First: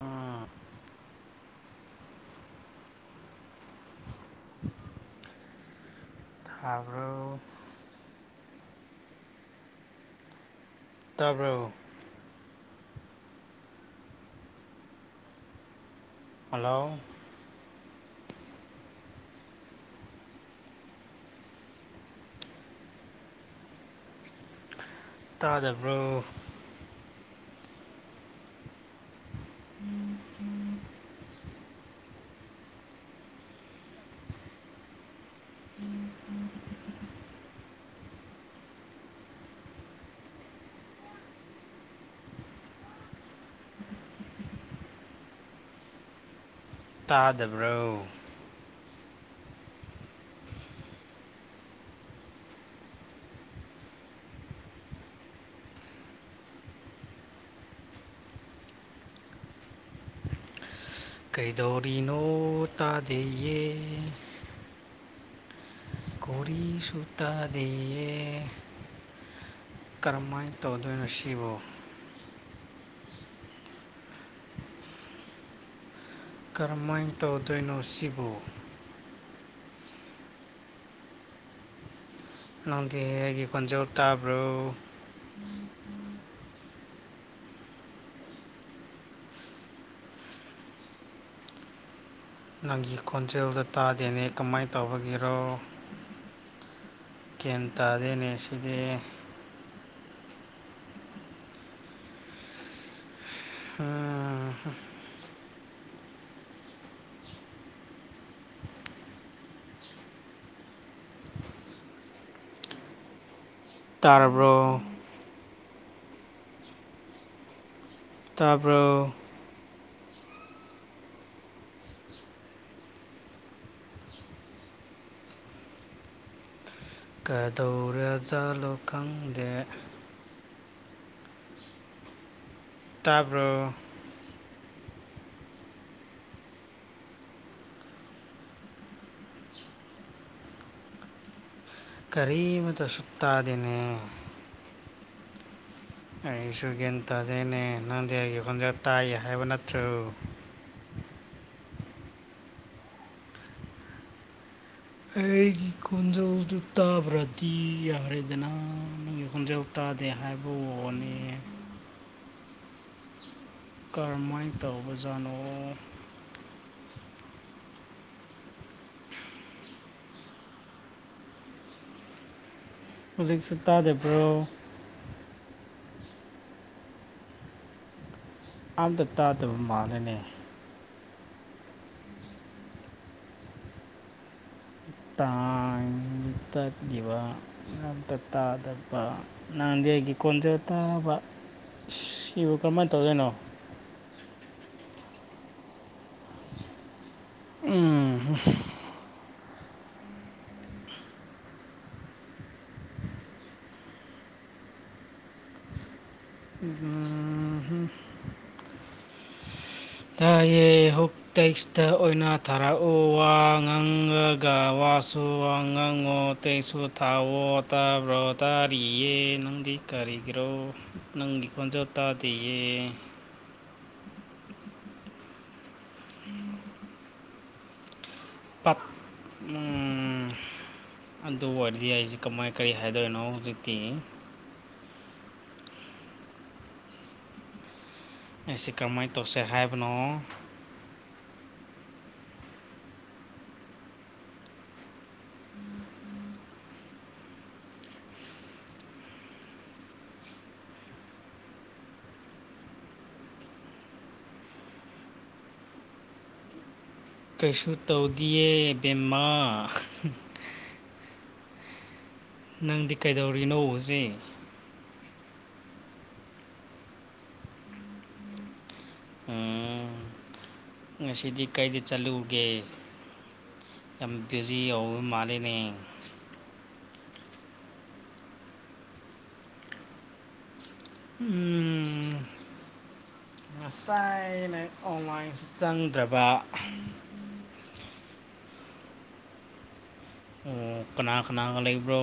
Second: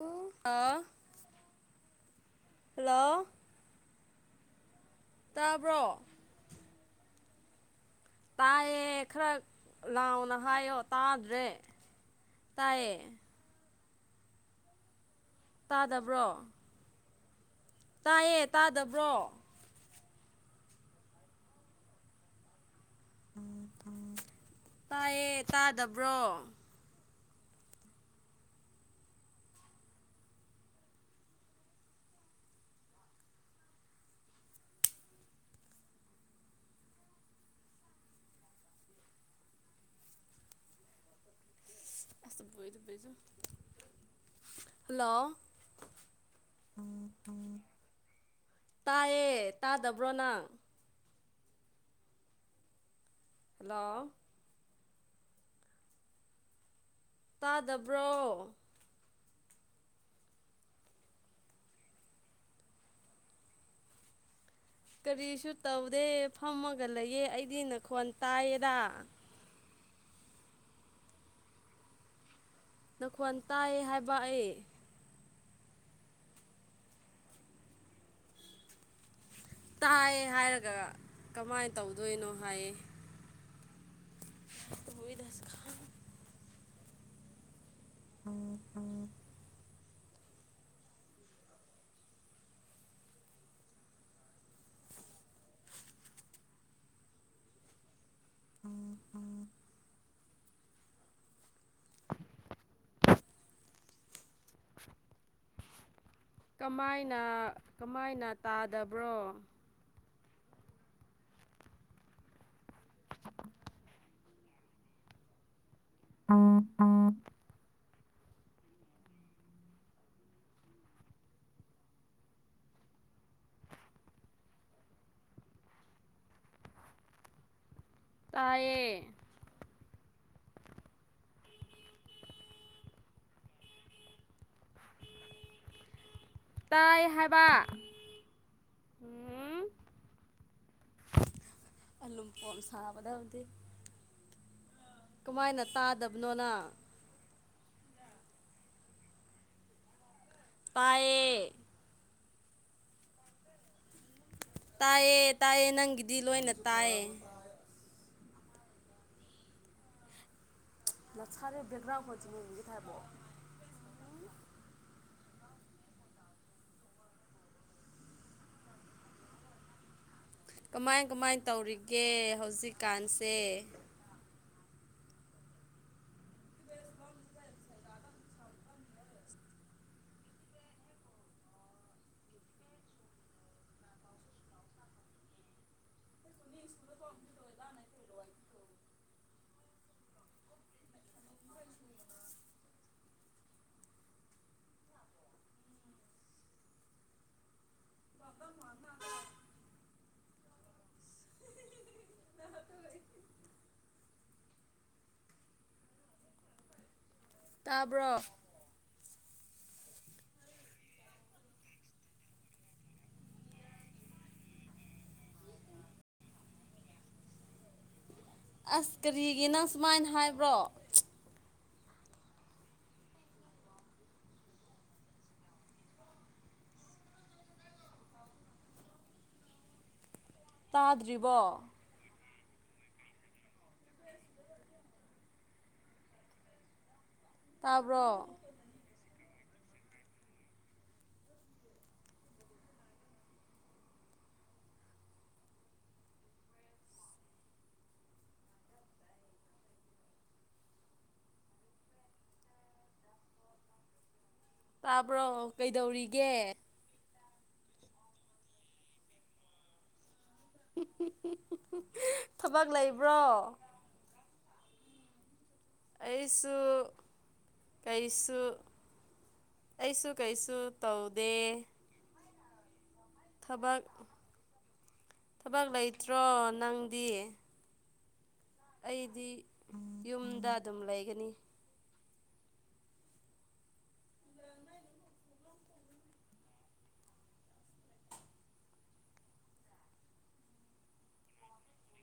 ꯑ ꯍꯜꯂꯣ ꯇꯥꯕ꯭ꯔꯣ ꯇꯥꯕ꯭ꯔꯣ ꯇꯥꯏꯌꯦ ꯈꯔ ꯂꯥꯎꯅ ꯍꯥꯏꯌꯣ ꯇꯥꯗ꯭ꯔꯦ ꯇꯥꯕ꯭ꯔꯣ ꯇꯥꯏꯌꯦ ꯇꯥꯗꯕ꯭ꯔꯣ ꯍꯜꯂꯣ ꯇꯥꯏꯌꯦ ꯇꯥꯗꯕ꯭ꯔꯣ ꯇꯥꯏꯌꯦ ꯇꯥꯗꯕ꯭ꯔꯣ ꯎꯝ ꯎꯝ [unintelligible] ꯍꯜꯂꯣ ꯇꯥꯗꯕ꯭ꯔꯣ ꯇꯥꯏꯌꯦ ꯇꯥꯗꯕ꯭ꯔꯣ ꯅꯪ ꯍꯜꯂꯣ ꯇꯥꯗꯕ꯭ꯔꯣ ꯀꯩꯗꯧꯔꯤꯅꯣ ꯇꯥꯗ‌ꯦꯌꯦ ꯀꯔꯤꯁꯨ ꯇꯧꯗꯦ ꯐꯝꯃꯒ ꯀꯣꯔꯤꯁꯨ ꯂꯩꯌꯦ ꯑꯩꯗꯤ ꯅꯈꯣꯟ ꯇꯥꯏꯌꯦꯗ ꯀꯔꯝꯃꯥꯏꯅ ꯇꯧꯗꯣꯏꯅꯣ ꯁꯤꯕꯣ ꯅꯈꯣꯟ ꯇꯥꯏ ꯍꯥꯏꯕ ꯑꯩ ꯀꯔꯝꯃꯥꯏꯅ ꯇꯧꯗꯣꯏꯅꯣ ꯁꯤꯕꯨ ꯇꯥꯏ ꯍꯥꯏꯔꯒ ꯀꯃꯥꯏꯅ ꯇꯧꯗꯣꯏꯅꯣ ꯍꯥꯏꯌꯦ ꯅꯪꯗꯤ ꯑꯩꯒꯤ ꯈꫭꯟꯖ‌ꯦꯜ ꯇꯥꯕ꯭ꯔꯣ ꯑꯣꯏꯣꯏꯗ [unintelligible] ꯐꯉ ꯐꯪ [unintelligible] ꯅꯪꯒꯤ ꯈꯣꯟꯖꯦꯜꯗꫭ ꯇꯥꯗꯦꯅꯦ ꯀꯃꯥꯏꯅ ꯇꯧꯕꯒꯤꯔꯣ ꯒꯤꯌ‌ꯦꯟꯇꯥꯗ‌ꯦꯅꯦ ꯁꯤꯗ ꯍꯥꯥ [unintelligible] [inaudible] ꯀꯃꯥꯏꯅ ꯀꯃꯥꯏꯅ ꯇꯥꯗꯕ꯭ꯔꯣ ꯇꯥꯔꯕ꯭ꯔꯣ ꯎ ꯑ [unintelligible] ꯇꯥꯕ꯭ꯔꯣ ꯀꯗꯧꯔꯖꯥꯠꯂꯣ ꯇꯥꯏꯌꯦ ꯈꯪꯗꯦ [unintelligible] ꯇꯥꯔꯕꯣ ꯇꯥꯏ ꯍꯥꯏꯕ ꯎꯝ ꯑꯂꯨ [unintelligible] ꯐꯣꯟ ꯀꯔꯤ ꯑꯃꯇꯁꯨ ꯁꯥꯕꯗ ꯑꯣꯗꯤ [unintelligible] ꯇꯥꯗꯦꯅꯦ ꯀꯃꯥꯏꯅ ꯇꯥꯗꯕ ꯑꯩꯁꯨ ꯒꯤꯌ‌ꯦꯟ ꯇꯥꯗ‌ꯦꯅꯦ ꯅꯪꯗꯤ ꯑꯩꯒꯤ ꯈꯣꯟꯖ‌ꯦꯜ ꯇꯥꯏ ꯍꯥꯏꯕ ꯅꯠꯇ꯭ꯔꯣ ꯇꯥꯏꯌꯦ ꯇꯥꯏꯌꯦ ꯑꯩꯒꯤ ꯇꯥꯏꯌꯦ ꯅꯪꯒꯤꯗꯤ ꯈꫭꯟꯖ‌ꯦꯜ ꯂꯣꯏꯅ ꯗꯨ ꯇꯥꯏꯌꯦ ꯇꯥꯕꯔꯥ ꯇꯤ ꯌꯥꯎꯔꯦꯗꯅ ꯅꯪꯒꯤ ꯈꯣꯟꯖꯦꯜ ꯇꯥꯗꯦ ꯍꯥꯏꯕ ꯋꯥꯅꯤ ꯅꯁꯔꯦ ꯕꯦꯛꯒ꯭ꯔꯥꯎꯟ ꯐꯁ ꯃꯒꯤ ꯇ ꯍꯥꯏꯕꯣ [unintelligible] ꯀꯔꯝꯃꯥꯏꯅ ꯇꯧꯕꯖꯥꯠꯅꯣ ꯀꯃꯥꯏ ꯀꯃꯥꯏ ꯇꯧꯔꯤꯒꯦ ꯍꯧꯖꯤꯛ ꯍꯧꯖꯤꯛꯁꯨ ꯇꯥꯗꯕ꯭ꯔꯣ ꯑꯝꯇ ꯇꯥꯗꯕ ꯃꯜꯂ‌ꯦꯅꯦ ꯇꯥꯡ ꯇꯂꯤꯕ ꯑꯝꯇ ꯇꯥꯗꯕ ꯅꯪꯗꯤ ꯑꯩꯒꯤ ꯈꫭꯟꯖ‌ꯦꯜ ꯇꯥꯕ ꯑꯁꯤ ꯁꯤꯕꯨ ꯀꯔꯝꯃꯥꯏꯅ ꯇꯧꯗꯣꯏꯅꯣ ꯎꯝ ꯌꯥ [unintelligible] ꯑ [unintelligible] ꯇꯥꯕ꯭ꯔꯣ ꯇꯥ ꯌꯦ ꯍꯨꯛ ꯇꯦꯛꯁꯇ ꯑꯣꯏꯅ ꯊꯥꯔꯛꯎ ꯋꯥ ꯉꯥꯡꯉꯒ ꯋꯥꯁꯨ ꯋꯥ ꯉꯥꯡꯉꯨ [unintelligible] ꯁꯨ ꯊꯥꯎꯑꯣ ꯇꯥꯕ꯭ꯔꯣ ꯑꯁ ꯇꯥꯔꯤꯌꯦ ꯀꯔꯤꯒꯤ ꯅꯪ ꯅꯪꯗꯤ ꯁꯨꯃꯥꯏꯅ ꯀꯔꯤꯒꯤꯔꯣ ꯍꯥꯏꯕ꯭ꯔꯣ ꯅꯪꯗꯤꯀꯖꯣ ꯇꯥꯗꯌꯦ ꯄ ꯎꯝ ꯇꯥꯗ꯭ꯔꯤꯕꯣ ꯑꯗꯨ ꯑꯣꯏꯔꯗꯤ ꯍꯥꯏꯁ ꯀꯃꯥꯏ ꯀꯔꯤ ꯍꯥꯏꯗꯣꯏꯅꯣ ꯍꯧꯖꯤꯛꯇꯤ ꯇꯥꯕ꯭ꯔꯣ ꯑꯦꯁꯤ ꯀꯃꯥꯏ ꯇꯧꯁꯦ ꯍꯥꯏꯕꯅꯣ ꯇꯥꯕ꯭ꯔꯣ ꯀꯩꯗꯧꯔꯤꯒꯦ ꯀꯩꯁꯨ ꯇꯧꯗꯤꯌꯦ ꯕꯦꯝꯃꯥ [unintelligible] ꯊꯕꯛ ꯅꯪꯗꯤ ꯂꯩꯕ꯭ꯔꯣ ꯀꯩꯗꯧꯔꯤꯅꯣ [unintelligible] ꯑꯩꯩꯁꯨ ꯀꯩꯁꯨ ꯑꯩꯁꯨ ꯀꯩꯁꯨ ꯇꯧꯗꯦ ꯉꯁꯤꯗꯤ ꯀꯥꯏꯗ ꯆꯠꯂꯨꯒꯦ ꯊꯕꯛ ꯌꯥꯝ ꯕꯤꯖꯤ ꯑꯣꯕ ꯃꯥꯂꯦꯅꯦ ꯇ꯭ꯔꯣ ꯅꯪꯗꯤ ꯑꯩꯗꯤ ꯌꯨꯝꯗ ꯑꯗꯨꯝ ꯂꯩ ꯎꯝ ꯉꯁꯥꯏ ꯑꯅ ꯎꯃꯥꯏ ꯆꯪꯗ꯭ꯔꯕ ꯑꯣ ꯀꯅꯥ ꯀꯅꯥꯒ ꯂꯩꯕ꯭ꯔꯣ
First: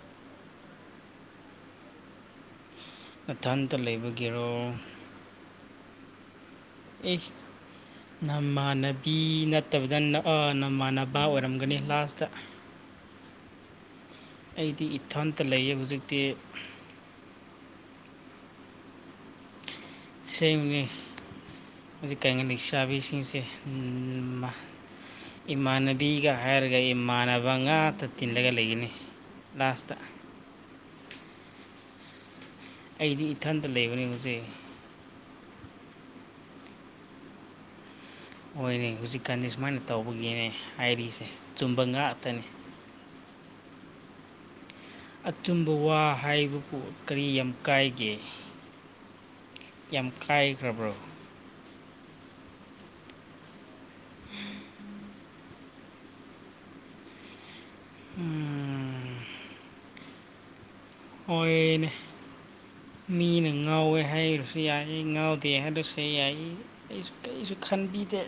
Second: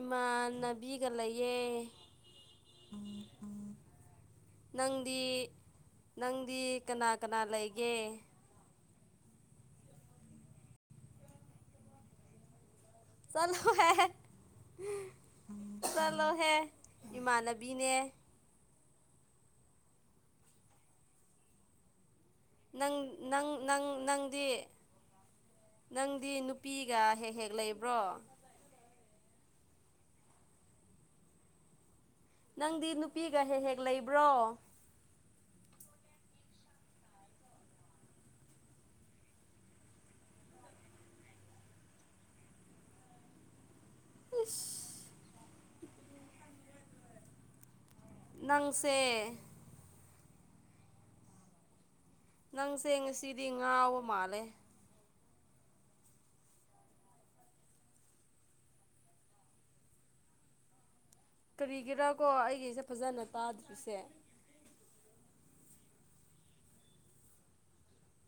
ꯏꯃꯥꯟꯅꯕꯤꯒ ꯂꯩꯌꯦ ꯅꯊꯟꯇ ꯂꯩꯕꯒꯤꯔꯣ ꯅꯪ ꯗꯤ ꯅꯪꯗꯤ ꯀꯅꯥ ꯑꯦ ꯀꯅꯥ ꯂꯩꯒꯦ ꯅꯃꯥꯟꯅꯕꯤ ꯅꯠꯇꯕꯗ ꯅꯨꯋꯥ ꯅꯃꯥꯟꯅꯕ ꯑꯣꯏꯔꯝꯒꯅꯤ ꯂꯥꯁꯇ ꯆꯂꯨ ꯍꯥꯏ ꯑꯩꯗꯤ ꯏꯊꯟꯇ ꯂꯩꯌꯦ ꯍꯧꯖꯤꯛꯇꯤ ꯏꯃꯥꯟꯅꯕꯤꯅꯦ ꯏꯁꯩꯒꯤ ꯍꯧꯖꯤꯛꯀꯒ ꯅꯪ ꯆꯥꯕꯤꯁꯤꯡꯁꯦ ꯅꯪ ꯅꯪ ꯅꯪꯗꯤ ꯏꯃꯥꯟꯅꯕꯤꯒ ꯅꯪꯗꯤ ꯍꯥꯏꯔꯒ ꯅꯨꯄꯤꯒ ꯍꯦꯛ ꯏꯃꯥꯟꯅꯕ ꯍꯦꯛ ꯂꯩꯕ꯭ꯔꯣ ꯉꯥꯛꯇ ꯇꯤꯜꯂꯒ ꯂꯩꯒꯅꯤ ꯂꯥꯁꯠꯇꯥ ꯅꯪꯗꯤ ꯑꯩꯗꯤ ꯅꯨꯄꯤꯒ ꯍꯦꯛ ꯏꯊꯟꯇ ꯍꯦꯛ ꯂꯩꯕꯅꯤ ꯂꯩꯕ꯭ꯔꯣ ꯍꯧꯖꯤꯛ ꯑꯣꯏꯔ ꯍꯧꯖꯤꯛꯀꯥꯟꯗꯤ ꯁꯨꯃꯥꯏꯅ ꯇꯧꯕꯒꯤꯅꯦ ꯍꯥꯏꯔꯤꯁꯦ ꯆꯨꯝꯕ ꯉꯥꯛꯇꯅꯤ ꯏꯁ ꯑꯆꯨꯝꯕ ꯋꯥ ꯍꯥꯏꯕꯕꯨ ꯀꯔꯤ ꯌꯥꯝ ꯀꯥꯏꯒꯦ ꯅꯪꯁꯦ ꯌꯥꯝ ꯀꯥꯏꯈ꯭ꯔꯕ꯭ꯔꯣ ꯅꯪꯁꯦ ꯉꯁꯤꯗꯤ ꯉꯥꯎꯕ ꯃꯥꯜꯂꯦ [unintelligible] ꯍꯣꯏꯅꯦ ꯀꯔꯤꯒꯤꯔꯥꯀꯣ ꯑꯩꯒꯤꯁꯦ ꯐꯖꯅ ꯃꯤꯅ ꯇꯥꯗ꯭ꯔꯤꯁꯦ ꯉꯥꯎꯋꯦ ꯍꯥꯏꯔ ꯌꯥꯏ ꯉꯥꯎꯗꯦ ꯍꯥꯏꯔꯁꯨ ꯌꯥꯏ ꯑꯩꯁꯨ ꯀꯩꯁꯨ ꯈꯟꯕꯤꯗꯦ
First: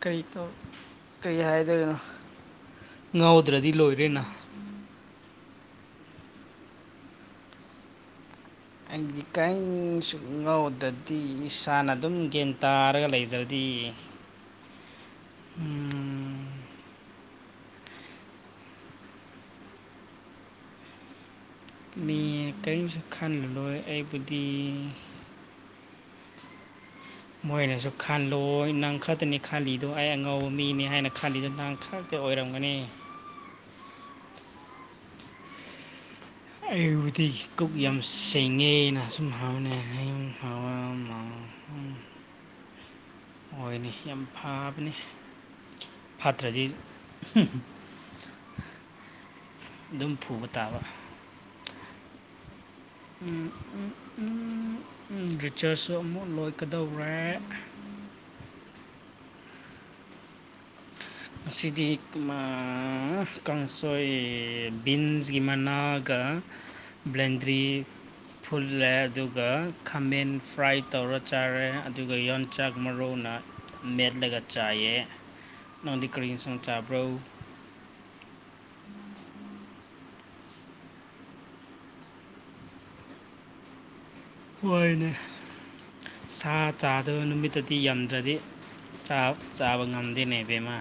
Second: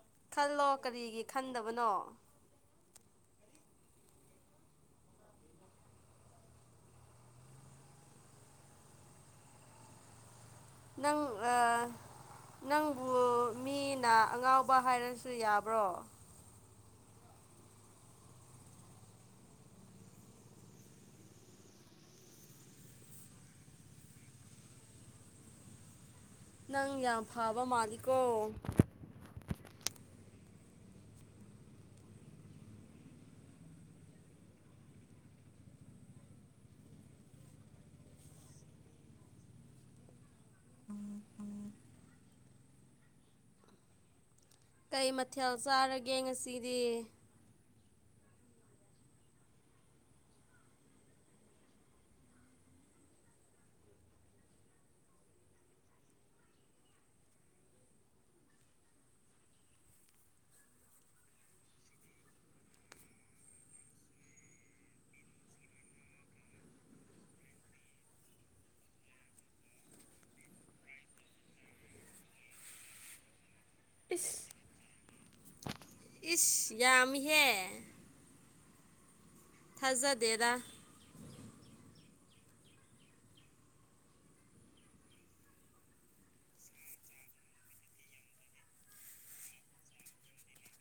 ꯀꯔꯤ ꯇꯧ ꯈꯜꯂꯣ ꯀꯔꯤꯒꯤ ꯀꯔꯤ ꯈꯟꯗꯕꯅꯣ ꯍꯥꯏꯗꯣꯏꯅꯣ ꯉꯥꯎꯗ꯭ꯔꯗꯤ ꯂꯣꯏꯔꯦꯅ ꯑꯗꯤ ꯀꯥꯏꯁꯨ [unintelligible] ꯗꯗꯤ ꯅꯪ ꯏꯁꯥꯅ ꯑꯗꯨꯝ ꯒꯟ ꯇꯥꯔꯒ ꯅꯪꯕꯨ ꯂꯩꯖꯕꯗꯤ ꯃꯤꯅ ꯑꯉꯥꯎꯕ ꯍꯥꯏꯔꯁꯨ ꯌꯥꯕ꯭ꯔꯣ ꯃꯤ ꯀꯔꯤꯝꯁꯨ ꯈꯜꯂꯔꯣꯏ ꯑꯩꯕꯨꯗꯤ ꯅꯪ ꯌꯥꯝ ꯐꯕ ꯃꯣꯏꯅꯁꯨ ꯃꯥꯜꯂꯤꯀꯣ ꯈꯜꯂꯨ ꯅꯪ ꯈꯛꯇꯅꯤ ꯈꯥꯂꯤꯗꯣ ꯑꯩ ꯑꯉꯧꯕ ꯃꯤꯅꯤ ꯍꯥꯏꯅ ꯈꯥꯂꯤꯗꯨꯣ ꯅꯥꯡ ꯈꯥꯛꯇ ꯑꯣꯏꯔꯝꯒꯅꯤ ꯑꯩꯕꯨꯗꯤ ꯀꯛ ꯌꯥꯝ ꯁꯦꯡꯉꯦꯅ ꯑꯁꯨꯝ ꯍꯥꯎꯅ [unintelligible] [inaudible] ꯑꯣꯏꯅꯤ ꯌꯥꯝ ꯐꯥ ꯀꯩ ꯃꯊꯦꯜ ꯆꯥꯔꯒꯦ ꯉꯁꯤꯗꯤ꯫ ꯑꯗꯨꯝ ꯐꯨꯕ ꯇꯥꯕ꯫ ꯒꯖꯔꯁꯨ ꯑꯃꯨꯛ ꯂꯣꯏꯀꯗꯧꯔꯦ꯫ ꯉꯁꯤꯗꯤ ꯑ ꯀꯥꯡꯁꯣꯏ ꯕꯤꯟꯁꯒꯤ ꯃꯅꯥꯛ ꯀꯥ ꯕ꯭ꯂꯦꯟꯗꯔꯤ ꯐꯨꯜꯂꯦ ꯑꯗꯨꯒ ꯈꯥꯃꯦꯟ ꯐ꯭ꯔꯥꯏ ꯇꯧꯔ ꯆꯥꯔꯦ ꯑꯗꯨꯒ ꯌꯣꯡꯆꯥꯛ ꯃꯔꯧꯅ ꯃꯦꯜꯂꯒ ꯏꯁ ꯆꯥꯌꯦ꯫ ꯏꯁ ꯌꯥꯝꯃꯤꯍꯦ꯫ [inaudible] ꯊꯥꯖꯗꯦꯗ꯫ ꯍꯣꯏꯅꯦ ꯁꯥ ꯆꯥꯗꯕ ꯅꯨꯃꯤꯠꯇꯗꯤ ꯌꯝꯗ꯭ꯔꯗꯤ꯫ ꯆꯥꯛ ꯆꯥꯕ ꯉꯝꯗꯦꯅꯦ ꯕꯦꯝꯃꯥ꯫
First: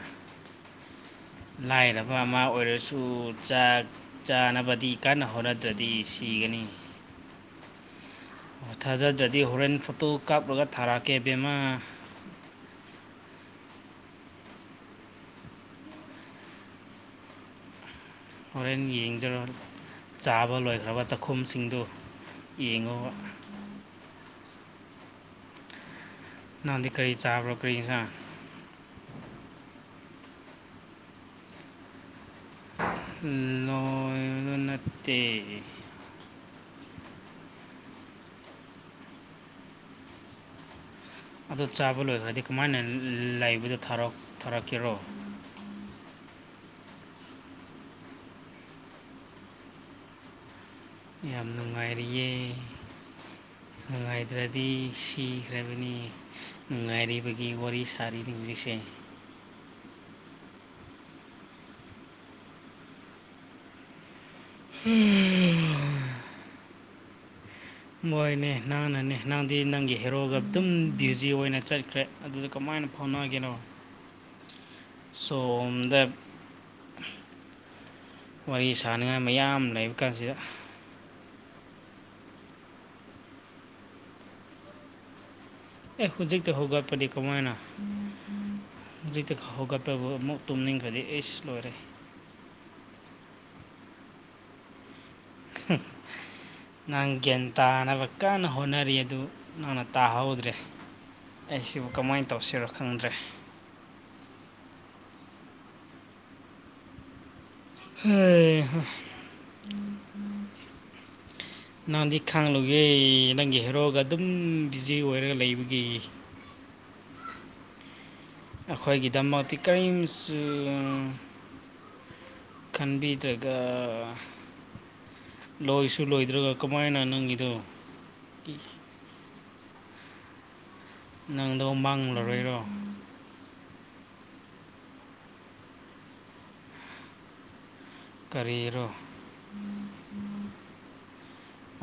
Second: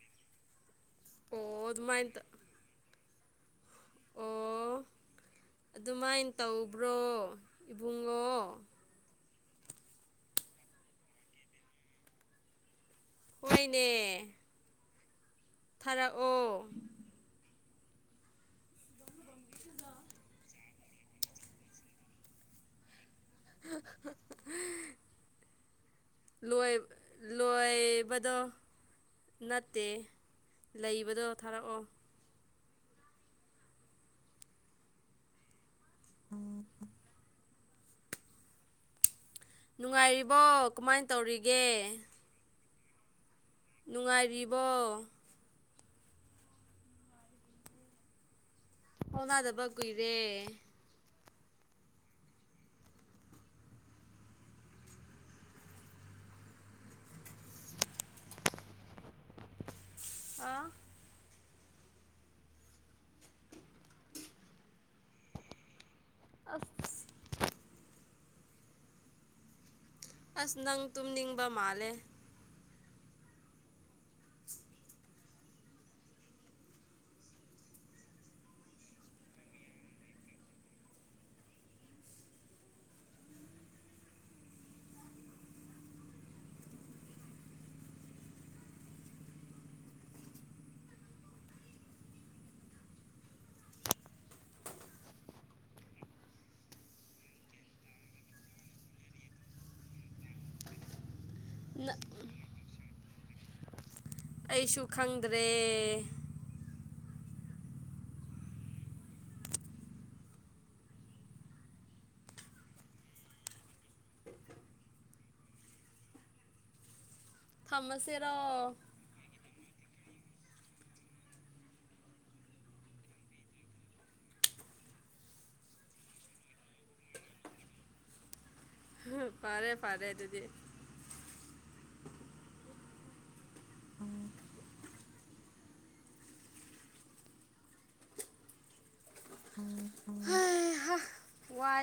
ꯑꯣ ꯂꯥꯏꯔꯕ ꯑꯗꯨꯃꯥꯏꯅ ꯑꯃ ꯑꯣꯏꯔꯁꯨ ꯆꯥꯛ ꯑꯣ ꯆꯥꯅꯕꯗꯤ ꯀꯟꯅ ꯍꯣꯠꯅꯗ꯭ꯔꯗꯤ ꯑꯗꯨꯃꯥꯏꯅ ꯁꯤꯒꯅꯤ꯫ ꯇꯧꯕ꯭ꯔꯣ ꯏꯕꯨꯡꯉꯣ꯫ ꯊꯥꯖꯗ꯭ꯔꯗꯤ ꯍꯣꯔꯦꯟ ꯐꯣꯇꯣ ꯀꯥꯞꯂꯒ ꯊꯥꯔꯛꯀꯦ ꯕꯦꯝꯃꯥ꯫ ꯍꯣꯏꯅꯦ꯫ ꯊꯥꯔꯛꯑꯣ꯫ ꯍꯣꯔꯦꯟ ꯌꯦꯡꯖꯔꯣ ꯆꯥꯕ ꯂꯣꯏꯈ꯭ꯔꯕ ꯆꯈꯣꯝꯁꯤꯡꯗꯨ ꯌꯦꯡꯉꯣ꯫ [inaudible] ꯂꯣꯏ ꯅꯪꯗꯤ ꯀꯔꯤ ꯆꯥꯕ꯭ꯔꯣ ꯀꯔꯤ ꯑꯦꯟꯁꯥꯡ ꯂꯣꯏꯕꯗꯣ꯫ ꯅꯠꯇꯦ ꯂꯩꯕꯗꯣ ꯊꯥꯔꯛꯑꯣ꯫ ꯂꯣꯏꯕ ꯅꯠꯇꯦ꯫ ꯎꯝ꯫ ꯅꯨꯡꯉꯥꯏꯔꯤꯕꯣ꯫ ꯀꯃꯥꯏꯅ ꯇꯧꯔꯤ ꯑꯗꯣ ꯆꯥꯕ ꯂꯣꯏꯈ꯭ꯔꯗꯤ ꯀꯃꯥꯏꯅ ꯂꯩꯕꯗꯣ ꯅꯨꯡꯉꯥꯏꯔꯤꯕꯣ ꯊꯥꯔꯛꯀꯦꯔꯣ꯫ ꯍꯧꯅꯗꯕ ꯀꯨꯏꯔꯦ꯫ ꯌꯥꯝ ꯅꯨꯡꯉꯥꯏꯔꯤꯌꯦ꯫ [inaudible] ꯅꯨꯡꯉꯥꯏꯗ꯭ꯔꯗꯤ ꯁꯤꯈ꯭ꯔꯕꯅꯤ ꯅꯨꯡꯉꯥꯏꯔꯤꯕꯒꯤ ꯋꯥꯔꯤ ꯁꯥꯔꯤꯅꯤ ꯍꯧꯖꯤꯛꯁꯦ꯫ ꯑꯥ꯫ [inaudible] ꯑꯁ ꯃꯣꯏꯅꯦ ꯅꯪꯅꯅꯦ ꯅꯪꯗꯤ ꯅꯪꯒꯤ ꯍꯦꯔꯣꯒ ꯑꯁ ꯑꯗꯨꯝ ꯅꯪ ꯕ꯭ꯌꯨꯖꯤ ꯇꯨꯝꯅꯤꯡꯕ ꯑꯣꯏꯅ ꯃꯥꯜꯂꯦ ꯆꯠꯈ꯭ꯔꯦ꯫ ꯑꯗꯨꯗ ꯀꯃꯥꯏꯅ ꯐꯥꯎꯅꯒꯦꯅꯣ꯫ [inaudible] ꯁꯣꯝꯗ ꯋꯥꯔꯤ ꯁꯥꯟꯅꯤꯉꯥꯏ ꯃꯌꯥꯝ ꯂꯩꯕ ꯀꯥꯟꯁꯤꯗ꯫ ꯑꯦ ꯍꯧꯖꯤꯛꯇꯤ ꯍꯧꯒꯠꯄꯅꯤ ꯀꯃꯥꯏꯅ꯫ ꯍꯧꯖꯤꯛꯇ ꯍꯧꯒꯠꯄꯕꯨ ꯑꯃꯨꯛ ꯇꯨꯝꯅꯤꯡꯈ꯭ꯔꯗꯤ ꯑꯩꯁ ꯂꯣꯏꯔꯦ꯫ [inaudible] ꯅꯪ ꯒ꯭ꯌꯥꯟ ꯇꯥꯅꯕ ꯀꯟꯅ ꯍꯣꯠꯅꯔꯤ ꯑꯗꯨ ꯅꯪꯅ ꯇꯥꯍꯧꯗ꯭ꯔꯦ꯫ ꯑꯩꯁꯤꯕꯨ ꯀꯃꯥꯏꯅ ꯇꯧꯁꯤꯔꯣ ꯈꯪꯗ꯭ꯔꯦ꯫ ꯑꯩꯁꯨ ꯈꯪꯗ꯭ꯔꯦ꯫ ꯍꯩ ꯍꯥ [inaudible] ꯅꯪꯗꯤ ꯈꯥꯡꯂꯨꯒꯦ ꯅꯪꯒꯤ ꯍꯦꯔꯣꯒ ꯑꯗꯨꯝ ꯕꯤꯖꯤ ꯑꯣꯏꯔꯒ ꯂꯩꯕꯒꯤ꯫ ꯊꯝꯃꯁꯤꯔꯣ꯫ ꯑꯩꯈꯣꯏꯒꯤꯗꯃꯛꯇꯤ ꯀꯔꯤꯝꯁꯨ ꯈꯟꯕꯤꯗ꯭ꯔꯒ ꯂꯣꯏꯁꯨ ꯂꯣꯏꯗ꯭ꯔꯒ ꯀꯃꯥꯏꯅ ꯅꯪꯒꯤꯗꯣ ꯐꯔꯦ ꯐꯥꯔꯦ ꯑꯗꯨꯗꯤ ꯅꯪꯗꯣ ꯃꯥꯡꯂꯔꯣꯏꯔꯣ ꯑ ꯀꯔꯤꯔꯣ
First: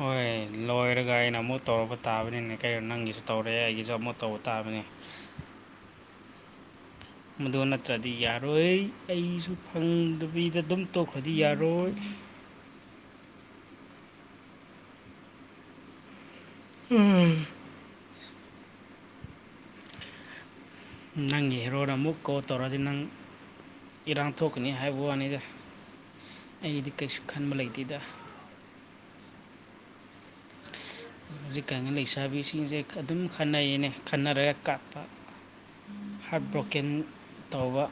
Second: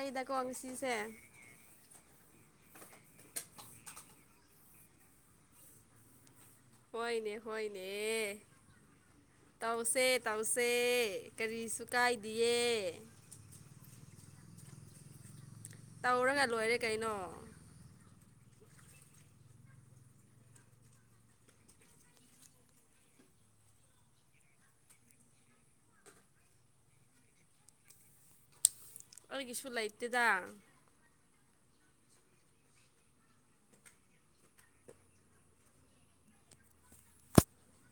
ꯍꯣꯏ ꯉꯁꯤꯁꯦ ꯂꯣꯏꯔꯒ ꯑꯩꯅ ꯑꯃꯨꯛ ꯇꯧꯔꯛꯄ ꯇꯥꯕꯅꯤꯅꯦ ꯀꯩꯅꯣ ꯅꯪꯒꯤꯁꯨ ꯇꯧꯔꯦ ꯑꯩꯒꯤꯁꯨ ꯑꯃꯣꯠ ꯇꯧꯕ ꯇꯥꯕꯅꯤ ꯍꯣꯏꯅꯦ ꯃꯗꯨ ꯅꯠꯇ꯭ꯔꯗꯤ ꯍꯣꯏꯅꯦ ꯌꯥꯔꯣꯏ ꯑꯩꯁꯨ ꯇꯧꯁꯦ ꯐꯪꯗꯕꯤꯗ ꯇꯧꯁꯦ ꯑꯗꯨꯝ ꯇꯣꯛꯈ꯭ꯔꯗꯤ ꯀꯔꯤꯁꯨ ꯌꯥꯔꯣꯏ ꯀꯥꯏꯗꯦ ꯌꯦ ꯇꯧꯔꯒ ꯂꯣꯏꯔꯦ ꯀꯩꯅꯣ꯫ ꯅꯪꯒꯤ ꯍꯦꯔꯣꯅ ꯑꯃꯨꯛ ꯀꯣꯜ ꯇꯧꯔꯗꯤ ꯅꯪ ꯏꯔꯥꯡ ꯊꯣꯛꯀꯅꯤ ꯍꯥꯏꯕ ꯋꯥꯅꯤꯗ꯫ ꯑꯩꯗꯤ ꯀꯩꯁꯨ ꯈꯟꯕ ꯂꯩꯇꯦꯗ ꯑꯩꯒꯤꯁꯨ ꯂꯩꯇꯦꯗ ꯍꯧꯖꯤꯛꯀꯥꯟꯅ ꯂꯩꯁꯥꯕꯤꯁꯤꯡꯁꯦ ꯑꯗꯨꯝ ꯈꯟꯅꯩꯌꯦꯅꯦ ꯈꯟꯅꯔꯒ ꯀꯥꯞꯄ ꯍꯥꯔꯠ ꯕ꯭ꯔꯣꯀꯦꯟ ꯇꯧꯕ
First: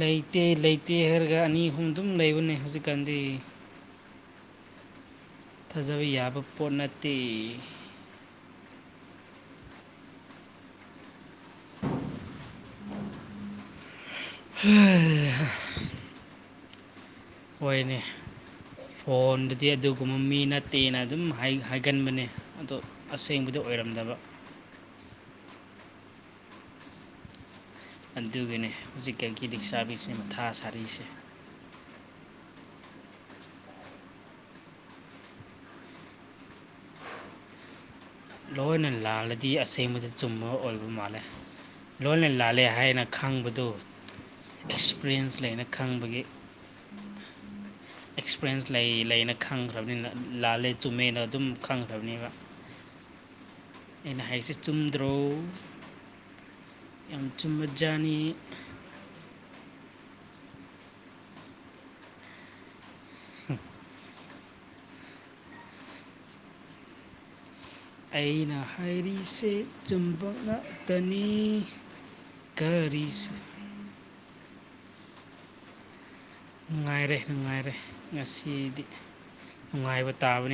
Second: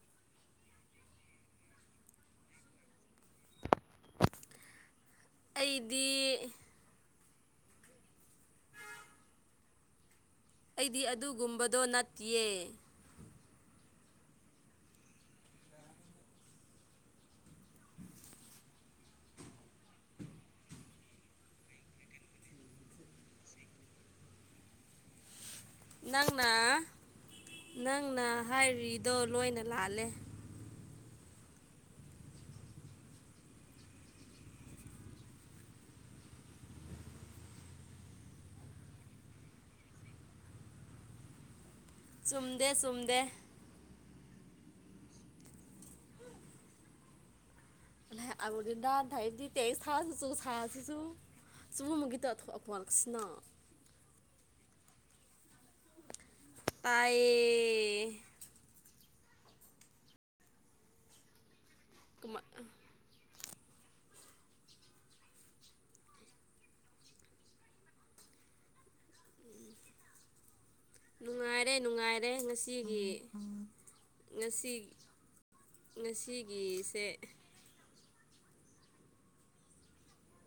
ꯂꯩꯇꯦ ꯂꯩꯇꯦ ꯍꯥꯏꯔꯒ ꯑꯅꯤ ꯑꯍꯨꯝ ꯑꯗꯨꯝ ꯂꯩꯕꯅꯦ ꯍꯧꯖꯤꯛꯀꯥꯟꯗꯤ꯫ ꯊꯥꯖꯕ ꯑꯩꯗꯤ ꯌꯥꯕ ꯄꯣꯠ ꯅꯠꯇꯦ ꯑꯩꯗꯤ ꯑꯗꯨꯒꯨꯝꯕꯗꯣ ꯅꯠꯇꯦ꯫ ꯍꯩꯩꯍ ꯍꯣꯏꯅꯦ꯫ ꯐꯣꯟꯕꯨꯗꯤ ꯑꯗꯨꯒꯨꯝꯕ ꯃꯤ ꯅꯠꯇꯦꯅ ꯑꯗꯨꯝ ꯍꯥꯏꯒꯟꯕꯅꯦ ꯑꯗꯣ ꯑꯁꯦꯡꯕꯗ ꯑꯣꯏꯔꯝꯗꯕ ꯅꯪꯅ ꯅꯪꯅ ꯍꯥꯏꯔꯤꯗꯣ ꯂꯣꯏꯅ ꯂꯥꯜꯂꯦ ꯊꯥ ꯁꯥꯔꯤꯁꯦ ꯂꯣꯏꯅ ꯂꯥꯜꯂꯗꯤ ꯑꯁꯦꯡꯕꯗ ꯆꯨꯝꯕ ꯑꯣꯏꯕ ꯃꯥꯜꯂꯦ ꯂꯣꯟꯅ ꯂꯥꯜꯂꯦ ꯆꯨꯝꯗꯦ ꯍꯥꯏꯅ ꯆꯨꯝꯗꯦ ꯈꯪꯕꯗꯨ ꯑꯦꯛꯁꯄꯔꯤꯌꯦꯟꯁ ꯂꯩꯅ ꯈꯪꯕꯒꯤ ꯑꯦꯛꯁꯄꯔꯌꯦꯦꯟꯁ ꯂꯩ ꯂꯩꯅ ꯑꯗꯤ ꯇꯦꯛꯁ ꯈꯪꯈ꯭ꯔꯕꯅꯤꯅ ꯊꯥꯁꯨ ꯆꯨ ꯂꯥꯜꯂꯦ ꯆꯨꯝꯃꯦꯅ ꯑꯗꯨꯝ ꯈꯪꯈ꯭ꯔꯕꯅꯦꯕ ꯋꯥꯜꯁꯤꯅ ꯑꯩꯅ ꯍꯥꯏꯔꯤꯁ ꯆꯨꯝꯗ꯭ꯔꯣ ꯌꯥꯝ ꯆꯨꯝꯕ ꯖꯥꯅꯤ ꯇꯥꯏꯌꯦ ꯀꯃꯥꯢ ꯫ ꯎꯝ ꯑꯩꯅ ꯍꯥꯏꯔꯤꯁꯦ ꯆꯨꯝꯕꯅ ꯅꯨꯡꯉꯥꯏꯔꯦ ꯅꯨꯡꯉꯥꯏꯔꯦ ꯉꯁꯤꯒꯤ ꯀꯔꯤꯁꯨ ꯉꯁꯤ ꯉꯁꯤ ꯅꯨꯡꯉꯥꯏꯔꯦ ꯅꯨꯡꯉꯥꯏꯔꯦ ꯉꯁꯤꯗꯤ ꯅꯨꯡꯉꯥꯏꯕ ꯇꯥꯕꯅꯤ